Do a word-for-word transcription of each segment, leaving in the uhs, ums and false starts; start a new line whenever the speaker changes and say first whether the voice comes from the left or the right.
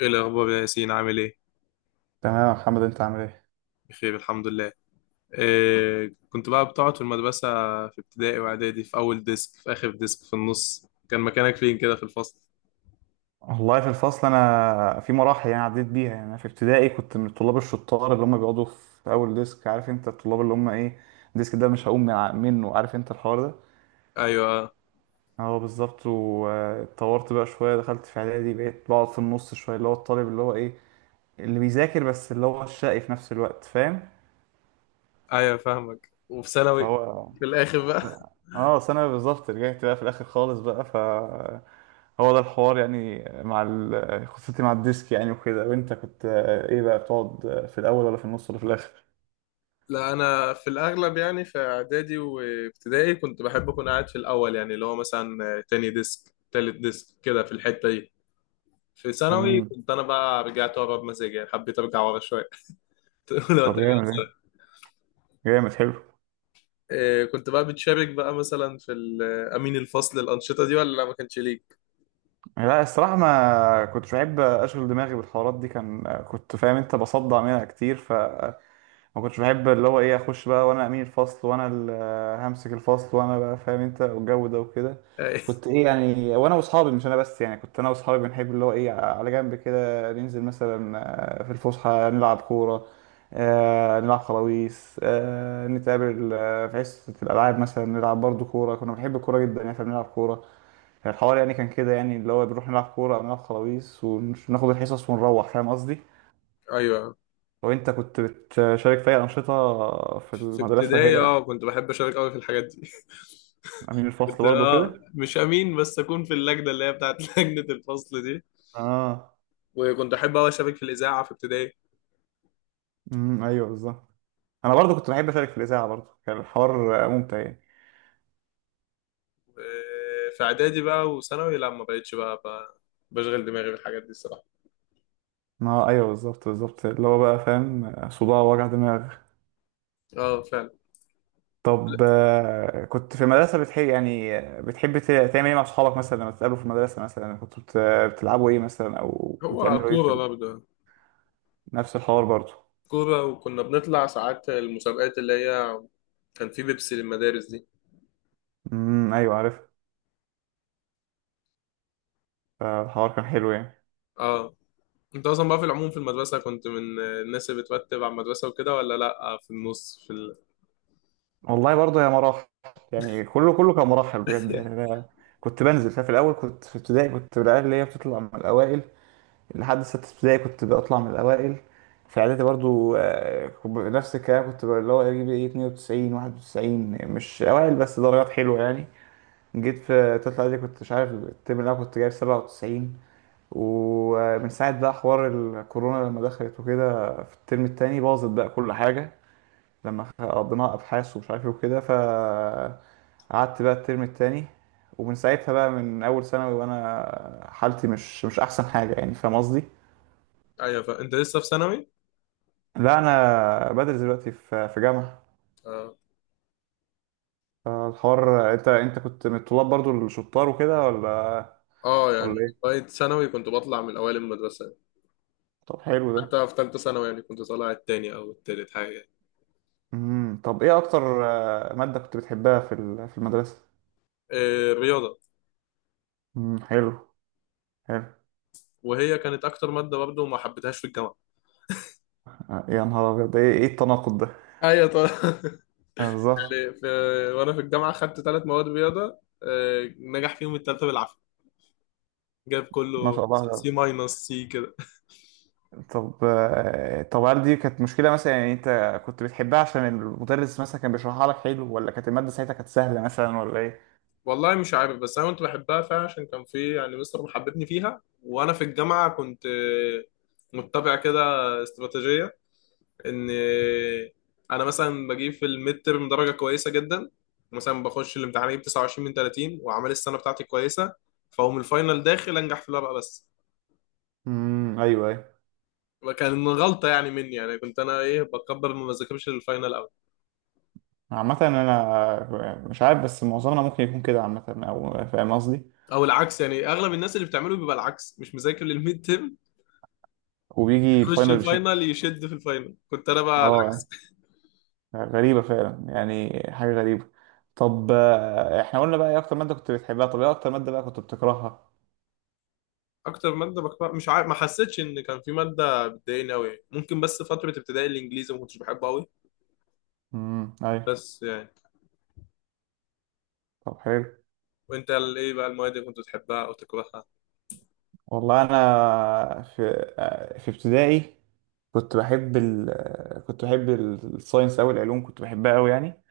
left: ايه الاخبار يا ياسين؟ عامل ايه؟
right: تمام يا محمد، انت عامل ايه؟
left: بخير الحمد لله. إيه كنت بقى بتقعد في المدرسه في ابتدائي واعدادي؟ في اول ديسك، في اخر ديسك، في النص؟ كان مكانك فين كده في الفصل؟
right: والله في الفصل انا في مراحل يعني، عديت بيها. يعني انا في ابتدائي كنت من الطلاب الشطار اللي هم بيقعدوا في اول ديسك، عارف انت الطلاب اللي هم ايه. الديسك ده مش هقوم من ع- منه، عارف انت الحوار ده.
left: ايوه. آه،
right: اه بالظبط. واتطورت بقى شويه، دخلت في اعدادي، بقيت بقعد في النص شويه. اللي هو الطالب اللي هو ايه، اللي بيذاكر بس اللي هو الشقي في نفس الوقت، فاهم.
left: ايوه فاهمك. وفي ثانوي
right: فهو
left: في الاخر بقى؟
right: اه، ثانوي بالظبط، رجعت بقى في الاخر خالص بقى. هو ده الحوار يعني، مع ال- قصتي مع الديسك يعني وكده. وانت كنت آه، ايه بقى، بتقعد آه، في الاول ولا في النص ولا في الاخر؟
left: لا انا في الاغلب يعني في اعدادي وابتدائي كنت بحب اكون قاعد في الاول، يعني اللي هو مثلا تاني ديسك تالت ديسك كده، في الحته دي. في ثانوي
right: امم.
left: كنت انا بقى رجعت ورا بمزاجي، يعني حبيت ارجع ورا شويه. لو
right: طب
left: ترجع.
right: جامد ايه، جامد حلو.
left: آه، كنت بقى بتشارك بقى مثلا في ال- آه، امين الفصل الانشطه دي ولا لا ما كانش ليك؟
right: لا الصراحة، ما كنتش بحب اشغل دماغي بالحوارات دي، كان كنت فاهم انت، بصدع منها كتير. ف ما كنتش بحب اللي هو ايه، اخش بقى وانا امين الفصل وانا اللي همسك الفصل، وانا بقى فاهم انت والجو ده وكده.
left: آه،
right: كنت ايه يعني، وانا واصحابي، مش انا بس يعني، كنت انا واصحابي بنحب اللي هو ايه، على جنب كده ننزل مثلا آه، في الفسحه نلعب كوره، آه، نلعب خلاويص، آه، نتقابل آه، في حصه الالعاب، مثلا نلعب برضو كوره. كنا بنحب الكوره جدا يعني، فبنلعب كوره. الحوار يعني كان كده يعني، اللي هو بنروح نلعب كوره او نلعب خلاويص وناخد الحصص ونروح، فاهم قصدي.
left: ايوه
right: وانت كنت بتشارك في اي انشطه في
left: في
right: المدرسه
left: ابتدائي
right: كده؟
left: اه كنت بحب اشارك قوي في الحاجات دي.
right: امين
left: كنت
right: الفصل برضه
left: اه
right: كده؟
left: مش امين، بس اكون في اللجنه اللي هي بتاعت لجنه الفصل دي.
right: اه.
left: وكنت احب قوي اشارك في الاذاعه في ابتدائي.
right: امم، ايوه بالظبط. انا برضه كنت بحب اشارك في الاذاعه، برضه كان الحوار ممتع يعني.
left: آه، في اعدادي بقى وثانوي لا، ما بقتش بقى, بقى بشغل دماغي بالحاجات دي الصراحه.
right: ما ايوه بالظبط بالظبط، اللي هو بقى فاهم، صداع وجع دماغ.
left: اه فعلا.
right: طب آه، كنت في المدرسه بتحب يعني، بتحب ت- تعمل ايه مع اصحابك مثلا لما تتقابلوا في المدرسه، مثلا كنتوا بت- بتلعبوا ايه مثلا، او
left: هو
right: بتعملوا ايه في
left: كورة
right: ال-
left: برضه.
right: نفس الحوار برضه.
left: كورة، وكنا بنطلع ساعات المسابقات اللي هي كان في بيبسي للمدارس دي.
right: امم، ايوه عارف. فالحوار كان حلو يعني.
left: اه. انت اصلا بقى في العموم في المدرسه كنت من الناس اللي بترتب على المدرسه وكده ولا لا، في النص، في ال...؟
right: والله برضه هي مراحل يعني، كله كله كان مراحل بجد يعني. انا كنت بنزل، ففي الاول كنت في ابتدائي، كنت من العيال اللي هي بتطلع من الاوائل. لحد سته ابتدائي كنت بطلع من الاوائل. في اعدادي برضه آه، كنت ب- نفس الكلام، كنت ب- اللي هو اجيب ايه اتنين وتسعين واحد وتسعين، مش اوائل بس درجات حلوه يعني. جيت في تالتة اعدادي كنت، مش عارف الترم، اللي انا كنت جايب سبعة وتسعين. ومن ساعة بقى حوار الكورونا لما دخلت وكده، في الترم التاني باظت بقى كل حاجة، لما خ- قضيناها ابحاث ومش عارف ايه وكده. ف قعدت بقى الترم التاني، ومن ساعتها بقى، من اول ثانوي وانا حالتي مش مش احسن حاجه يعني، فاهم قصدي.
left: ايوه. فانت لسه في ثانوي؟
right: لا انا بدرس دلوقتي في في جامعه.
left: اه.
right: فالحوار، انت انت كنت من الطلاب برضو الشطار وكده، ولا
left: اه
right: ولا
left: يعني
right: ايه؟
left: لغايه ثانوي كنت بطلع من اوائل المدرسه يعني.
right: طب حلو ده.
left: حتى في ثالثه ثانوي يعني كنت طالع التاني او التالت حاجه يعني.
right: امم، طب ايه اكتر آه، ماده كنت بتحبها في ال- في المدرسه؟
left: آه رياضه.
right: امم حلو. حلو.
left: وهي كانت اكتر ماده برضه ما حبيتهاش في الجامعه.
right: آه، يا نهار ابيض، ده ايه إيه التناقض ده؟
left: ايوه طبعا.
right: آه، بالظبط.
left: يعني في... وانا في الجامعه خدت ثلاث مواد رياضه آه نجح فيهم الثالثه بالعافيه. جاب
right: ما
left: كله
right: شاء
left: سي
right: الله.
left: ماينس سي كده.
right: طب آه، طب هل دي كانت مشكلة مثلا، يعني انت كنت بتحبها عشان المدرس مثلا كان بيشرحها لك حلو، ولا كانت المادة ساعتها كانت سهلة مثلا، ولا ايه؟
left: والله مش عارف، بس انا كنت بحبها فعلا عشان كان في يعني مستر محببني فيها. وانا في الجامعه كنت آه، متبع كده استراتيجيه ان آه، انا مثلا بجيب في الميد ترم درجه كويسه جدا. مثلا بخش الامتحان اجيب تسعة وعشرين من ثلاثين واعمال السنه بتاعتي كويسه، فاقوم الفاينل داخل انجح في الورقه بس.
right: امم، ايوه ايوه.
left: وكان غلطه يعني مني، يعني كنت انا ايه بكبر ما بذاكرش للفاينل قوي.
right: عامة انا مش عارف بس، معظمنا ممكن يكون كده عامة، او فاهم قصدي.
left: او العكس، يعني اغلب الناس اللي بتعمله بيبقى العكس، مش مذاكر للميد ترم،
right: وبيجي
left: يخش
right: الفاينل شيء.
left: الفاينل يشد في الفاينل. كنت انا بقى
right: اه. غريبة فعلا، يعني حاجة غريبة. طب آه، احنا قلنا بقى ايه اكتر مادة كنت بتحبها، طب ايه اكتر مادة بقى كنت بتكرهها؟
left: اكتر ماده بكره مش عارف، ما حسيتش ان كان في ماده بتضايقني قوي، ممكن بس فتره ابتدائي الانجليزي ما كنتش بحبه قوي،
right: امم، ايوه.
left: بس يعني.
right: طب حلو.
left: وانت ال- ايه بقى المواد اللي كنت بتحبها او تكرهها؟
right: والله انا في آه، في ابتدائي، كنت بحب ال كنت بحب ال- الساينس أوي، العلوم كنت بحبها أوي يعني.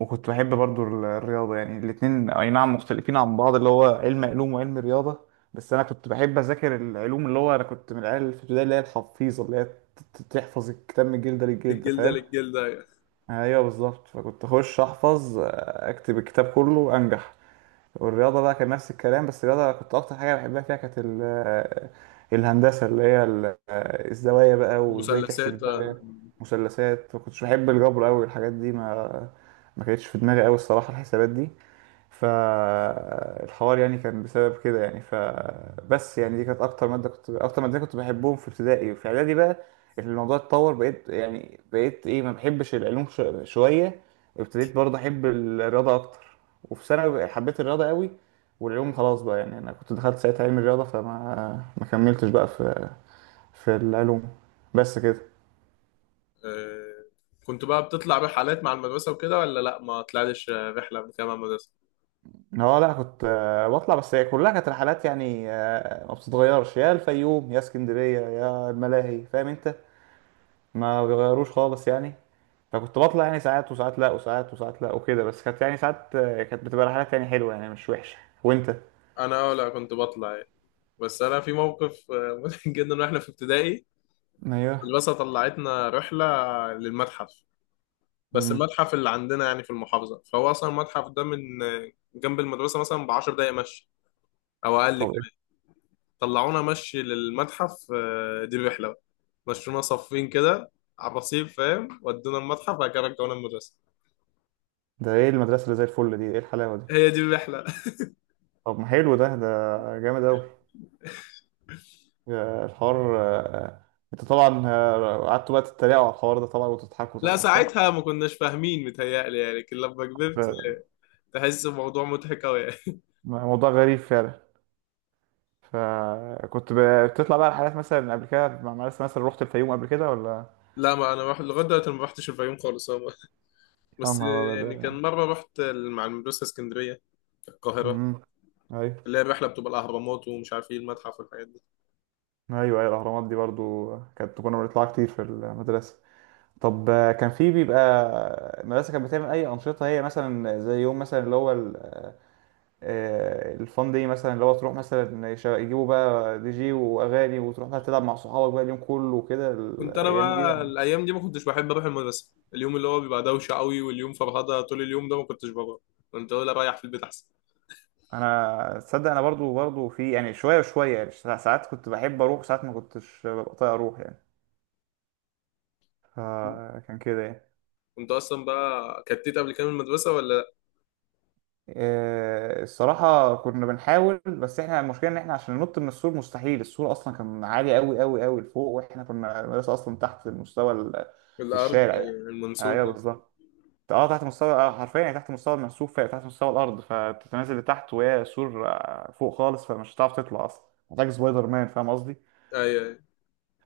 right: وكنت بحب برضو ال- الرياضة يعني، الاتنين أي نعم مختلفين عن بعض، اللي هو علم علوم وعلم رياضة. بس أنا كنت بحب أذاكر العلوم، اللي هو أنا كنت من العيال اللي في البداية، اللي هي الحفيظة، اللي هي ت- ت- تحفظ الكتاب من جلدة للجلدة،
left: الجلده
right: فاهم.
left: للجلده.
right: أيوه بالظبط. فكنت أخش أحفظ أكتب الكتاب كله أنجح. والرياضة بقى كان نفس الكلام، بس الرياضة كنت أكتر حاجة بحبها فيها كانت ال- آه، الهندسة، اللي هي ال- آه، الزوايا بقى، وإزاي تحسب
left: المثلثات آه،
right: الزوايا، مثلثات. ما كنتش بحب الجبر أوي والحاجات دي. ما ما كانتش في دماغي أوي الصراحة الحسابات دي. فالحوار يعني كان بسبب كده يعني، فبس يعني، دي كانت اكتر ماده كنت اكتر مادتين كنت بحبهم في ابتدائي. وفي اعدادي بقى الموضوع اتطور، بقيت يعني بقيت ايه، ما بحبش العلوم ش- شويه. ابتديت برضه احب الرياضه اكتر. وفي ثانوي بقى حبيت الرياضه قوي. والعلوم خلاص بقى يعني، انا كنت دخلت ساعتها علم الرياضه، فما ما كملتش بقى في في العلوم. بس كده.
left: آه، كنت بقى بتطلع رحلات مع المدرسه وكده، ولا لا ما طلعتش رحله قبل كده مع المدرسه؟
right: هو لا، كنت آه، بطلع، بس هي كلها كانت رحلات يعني، آه، ما بتتغيرش، يا الفيوم يا اسكندرية يا الملاهي، فاهم انت. ما بيغيروش خالص يعني. فكنت بطلع يعني، ساعات وساعات لا وساعات وساعات لا وكده، بس كانت يعني، ساعات آه، كانت بتبقى رحلات يعني حلوة يعني، مش وحشة. وانت؟
left: انا اه لا كنت بطلع يعني. بس انا في موقف آه، مضحك جدا واحنا في ابتدائي.
right: ايوه.
left: المدرسه طلعتنا رحله للمتحف. بس
right: امم.
left: المتحف اللي عندنا يعني في المحافظة، فهو أصلا المتحف ده من جنب المدرسة مثلا بعشر دقايق مشي، أو أقل
right: طب ايه
left: كمان. طلعونا مشي للمتحف، آه، دي الرحلة بقى. مشونا صفين كده على الرصيف، فاهم، ودونا المتحف، بعد كده رجعونا المدرسة.
right: ده، ايه المدرسة اللي زي الفل دي، ايه الحلاوة دي.
left: هي دي الرحلة.
right: طب ما حلو ده ده جامد اوي. آه، الحوار آه، انت طبعا، آه، قعدتوا بقى تتريقوا على الحوار ده طبعا وتضحكوا
left: لا
right: طبعا، صح؟
left: ساعتها ما كناش فاهمين متهيألي يعني، لكن لما كبرت
right: ده
left: تحس الموضوع مضحك أوي يعني.
right: موضوع غريب فعلا. فكنت ب- بتطلع بقى رحلات مثلا قبل كده مع مدرسة، مثلا رحت الفيوم قبل كده ولا؟
left: لا ما أنا رحت لغاية دلوقتي ما رحتش الفيوم خالص هو.
right: يا
left: بس
right: نهار أبيض.
left: يعني كان مرة رحت مع المدرسة اسكندرية، القاهرة،
right: امم. أيوه.
left: اللي هي الرحلة بتبقى الأهرامات ومش عارف إيه المتحف والحاجات دي.
right: أيوه، أيوه، الأهرامات دي برضو كانت كنا بنطلعها كتير في المدرسة. طب آه، كان في بيبقى المدرسة كانت بتعمل أي أنشطة هي، مثلا زي يوم مثلا اللي هو ال- آه، الفان دي مثلا، اللي هو تروح مثلا، يش- يجيبوا بقى دي جي وأغاني، وتروح بقى تلعب مع صحابك بقى اليوم كله وكده،
left: كنت انا
right: الأيام دي.
left: بقى الايام دي ما كنتش بحب اروح المدرسه. اليوم اللي هو بيبقى دوشه قوي واليوم فرهده طول اليوم ده ما كنتش بروح، كنت اقول اريح في البيت احسن.
right: انا تصدق، انا برضو برضو في يعني شويه وشويه يعني، سا- ساعات كنت بحب اروح، ساعات ما كنتش ببقى طايق اروح يعني. فكان كده يعني.
left: كنت اصلا بقى كتيت قبل كده من المدرسه ولا
right: إيه، الصراحه كنا بنحاول، بس احنا المشكله ان احنا عشان ننط من السور مستحيل، السور اصلا كان عالي قوي قوي قوي لفوق، واحنا كنا المدرسه اصلا تحت مستوى ال-
left: لا؟ الارض
right: الشارع يعني.
left: أيوة،
right: ايوه
left: المنصوبه.
right: بالظبط. اه، تحت مستوى آه، حرفيا يعني تحت مستوى المرسوف، تحت مستوى الارض، فتتنازل لتحت، وهي سور آه، فوق خالص، فمش هتعرف تطلع اصلا، محتاج سبايدر مان، فاهم قصدي.
left: ايوه أيوة.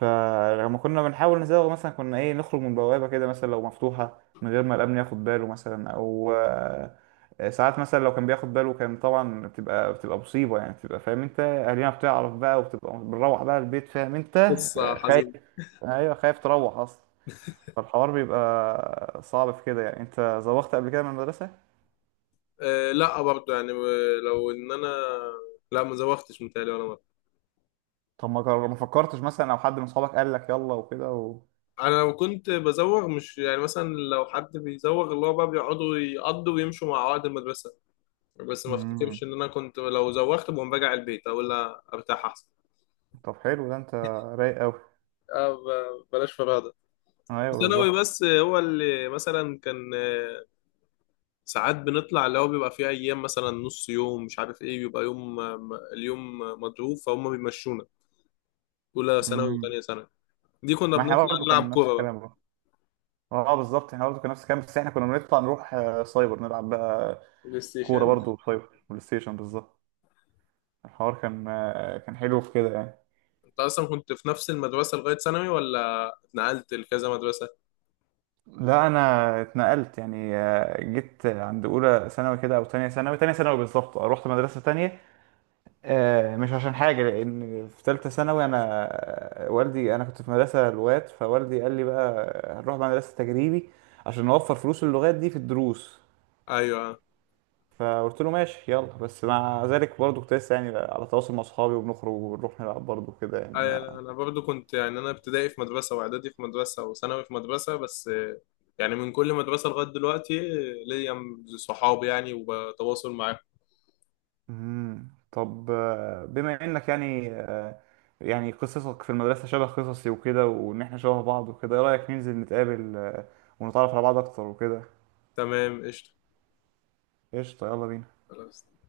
right: فلما كنا بنحاول نزوغ مثلا، كنا ايه، نخرج من بوابة كده مثلا لو مفتوحة من غير ما الأمن ياخد باله مثلا، أو آه، ساعات مثلا لو كان بياخد باله، كان طبعا بتبقى، بتبقى مصيبة يعني، بتبقى فاهم انت، أهالينا بتعرف بقى، وبتبقى بنروح بقى البيت، فاهم انت.
left: قصه
right: آه، خايف.
left: حزينه.
right: أيوه، خايف تروح أصلا. فالحوار بيبقى صعب في كده يعني. انت زوغت قبل كده من المدرسة؟
left: أه لا برضه يعني. لو ان انا لا ما زوغتش متهيألي ولا مره.
right: طب ما جر- ما فكرتش مثلا، أو حد من صحابك قال لك يلا وكده و...
left: انا لو كنت بزوغ مش يعني مثلا لو حد بيزوغ اللي هو بقى بيقعدوا يقضوا ويمشوا مع عقد المدرسه، بس ما
right: مم.
left: افتكرش ان انا كنت لو زوغت بقوم راجع البيت اقول لا ارتاح احسن.
right: طب حلو ده، انت رايق أوي.
left: اه ب- بلاش فرهده. في
right: أيوه
left: ثانوي
right: بالظبط.
left: بس هو اللي مثلا كان آه، ساعات بنطلع، اللي هو بيبقى فيه ايام مثلا نص يوم مش عارف ايه بيبقى يوم آه، م- اليوم مضروب فهم بيمشونا، اولى ثانوي
right: مم.
left: وثانيه ثانوي دي كنا
right: ما احنا
left: بنطلع.
right: برضه
left: نلعب
right: كان نفس
left: كوره بقى،
right: الكلام برضه. اه بالظبط، احنا برضه كان نفس الكلام، بس احنا كنا بنطلع نروح آه، سايبر نلعب بقى،
left: بلاي
right: كوره
left: ستيشن.
right: برضه، سايبر بلاي ستيشن بالظبط. الحوار كان آه، كان حلو في كده يعني.
left: انت اصلا كنت في نفس المدرسه لغايه ثانوي ولا اتنقلت لكذا مدرسه؟
right: لا انا اتنقلت يعني، آه، جيت عند اولى ثانوي كده او تانية ثانوي، تانية ثانوي بالظبط. آه، رحت مدرسه تانية آه، مش عشان حاجه. لان في ثالثه ثانوي انا آه، والدي، انا كنت في مدرسه لغات، فوالدي قال لي بقى هنروح بقى مدرسه تجريبي عشان نوفر فلوس اللغات دي في الدروس.
left: ايوه.
right: فقلت له ماشي يلا. بس مع ذلك برضه كنت لسه يعني على تواصل مع اصحابي، وبنخرج وبنروح نلعب برضه كده يعني
left: انا
right: ما.
left: أنا برضو كنت يعني انا ابتدائي في مدرسه واعدادي في مدرسه وثانوي في مدرسه، بس يعني من كل مدرسه لغايه دلوقتي ليا صحاب يعني وبتواصل معاهم.
right: مم. طب آه، بما انك يعني آه، يعني قصصك في المدرسة شبه قصصي وكده، وان احنا شبه بعض وكده، ايه رأيك ننزل نتقابل آه، ونتعرف على بعض اكتر وكده؟
left: تمام قشطه.
right: قشطة، يلا بينا.
left: خلاص.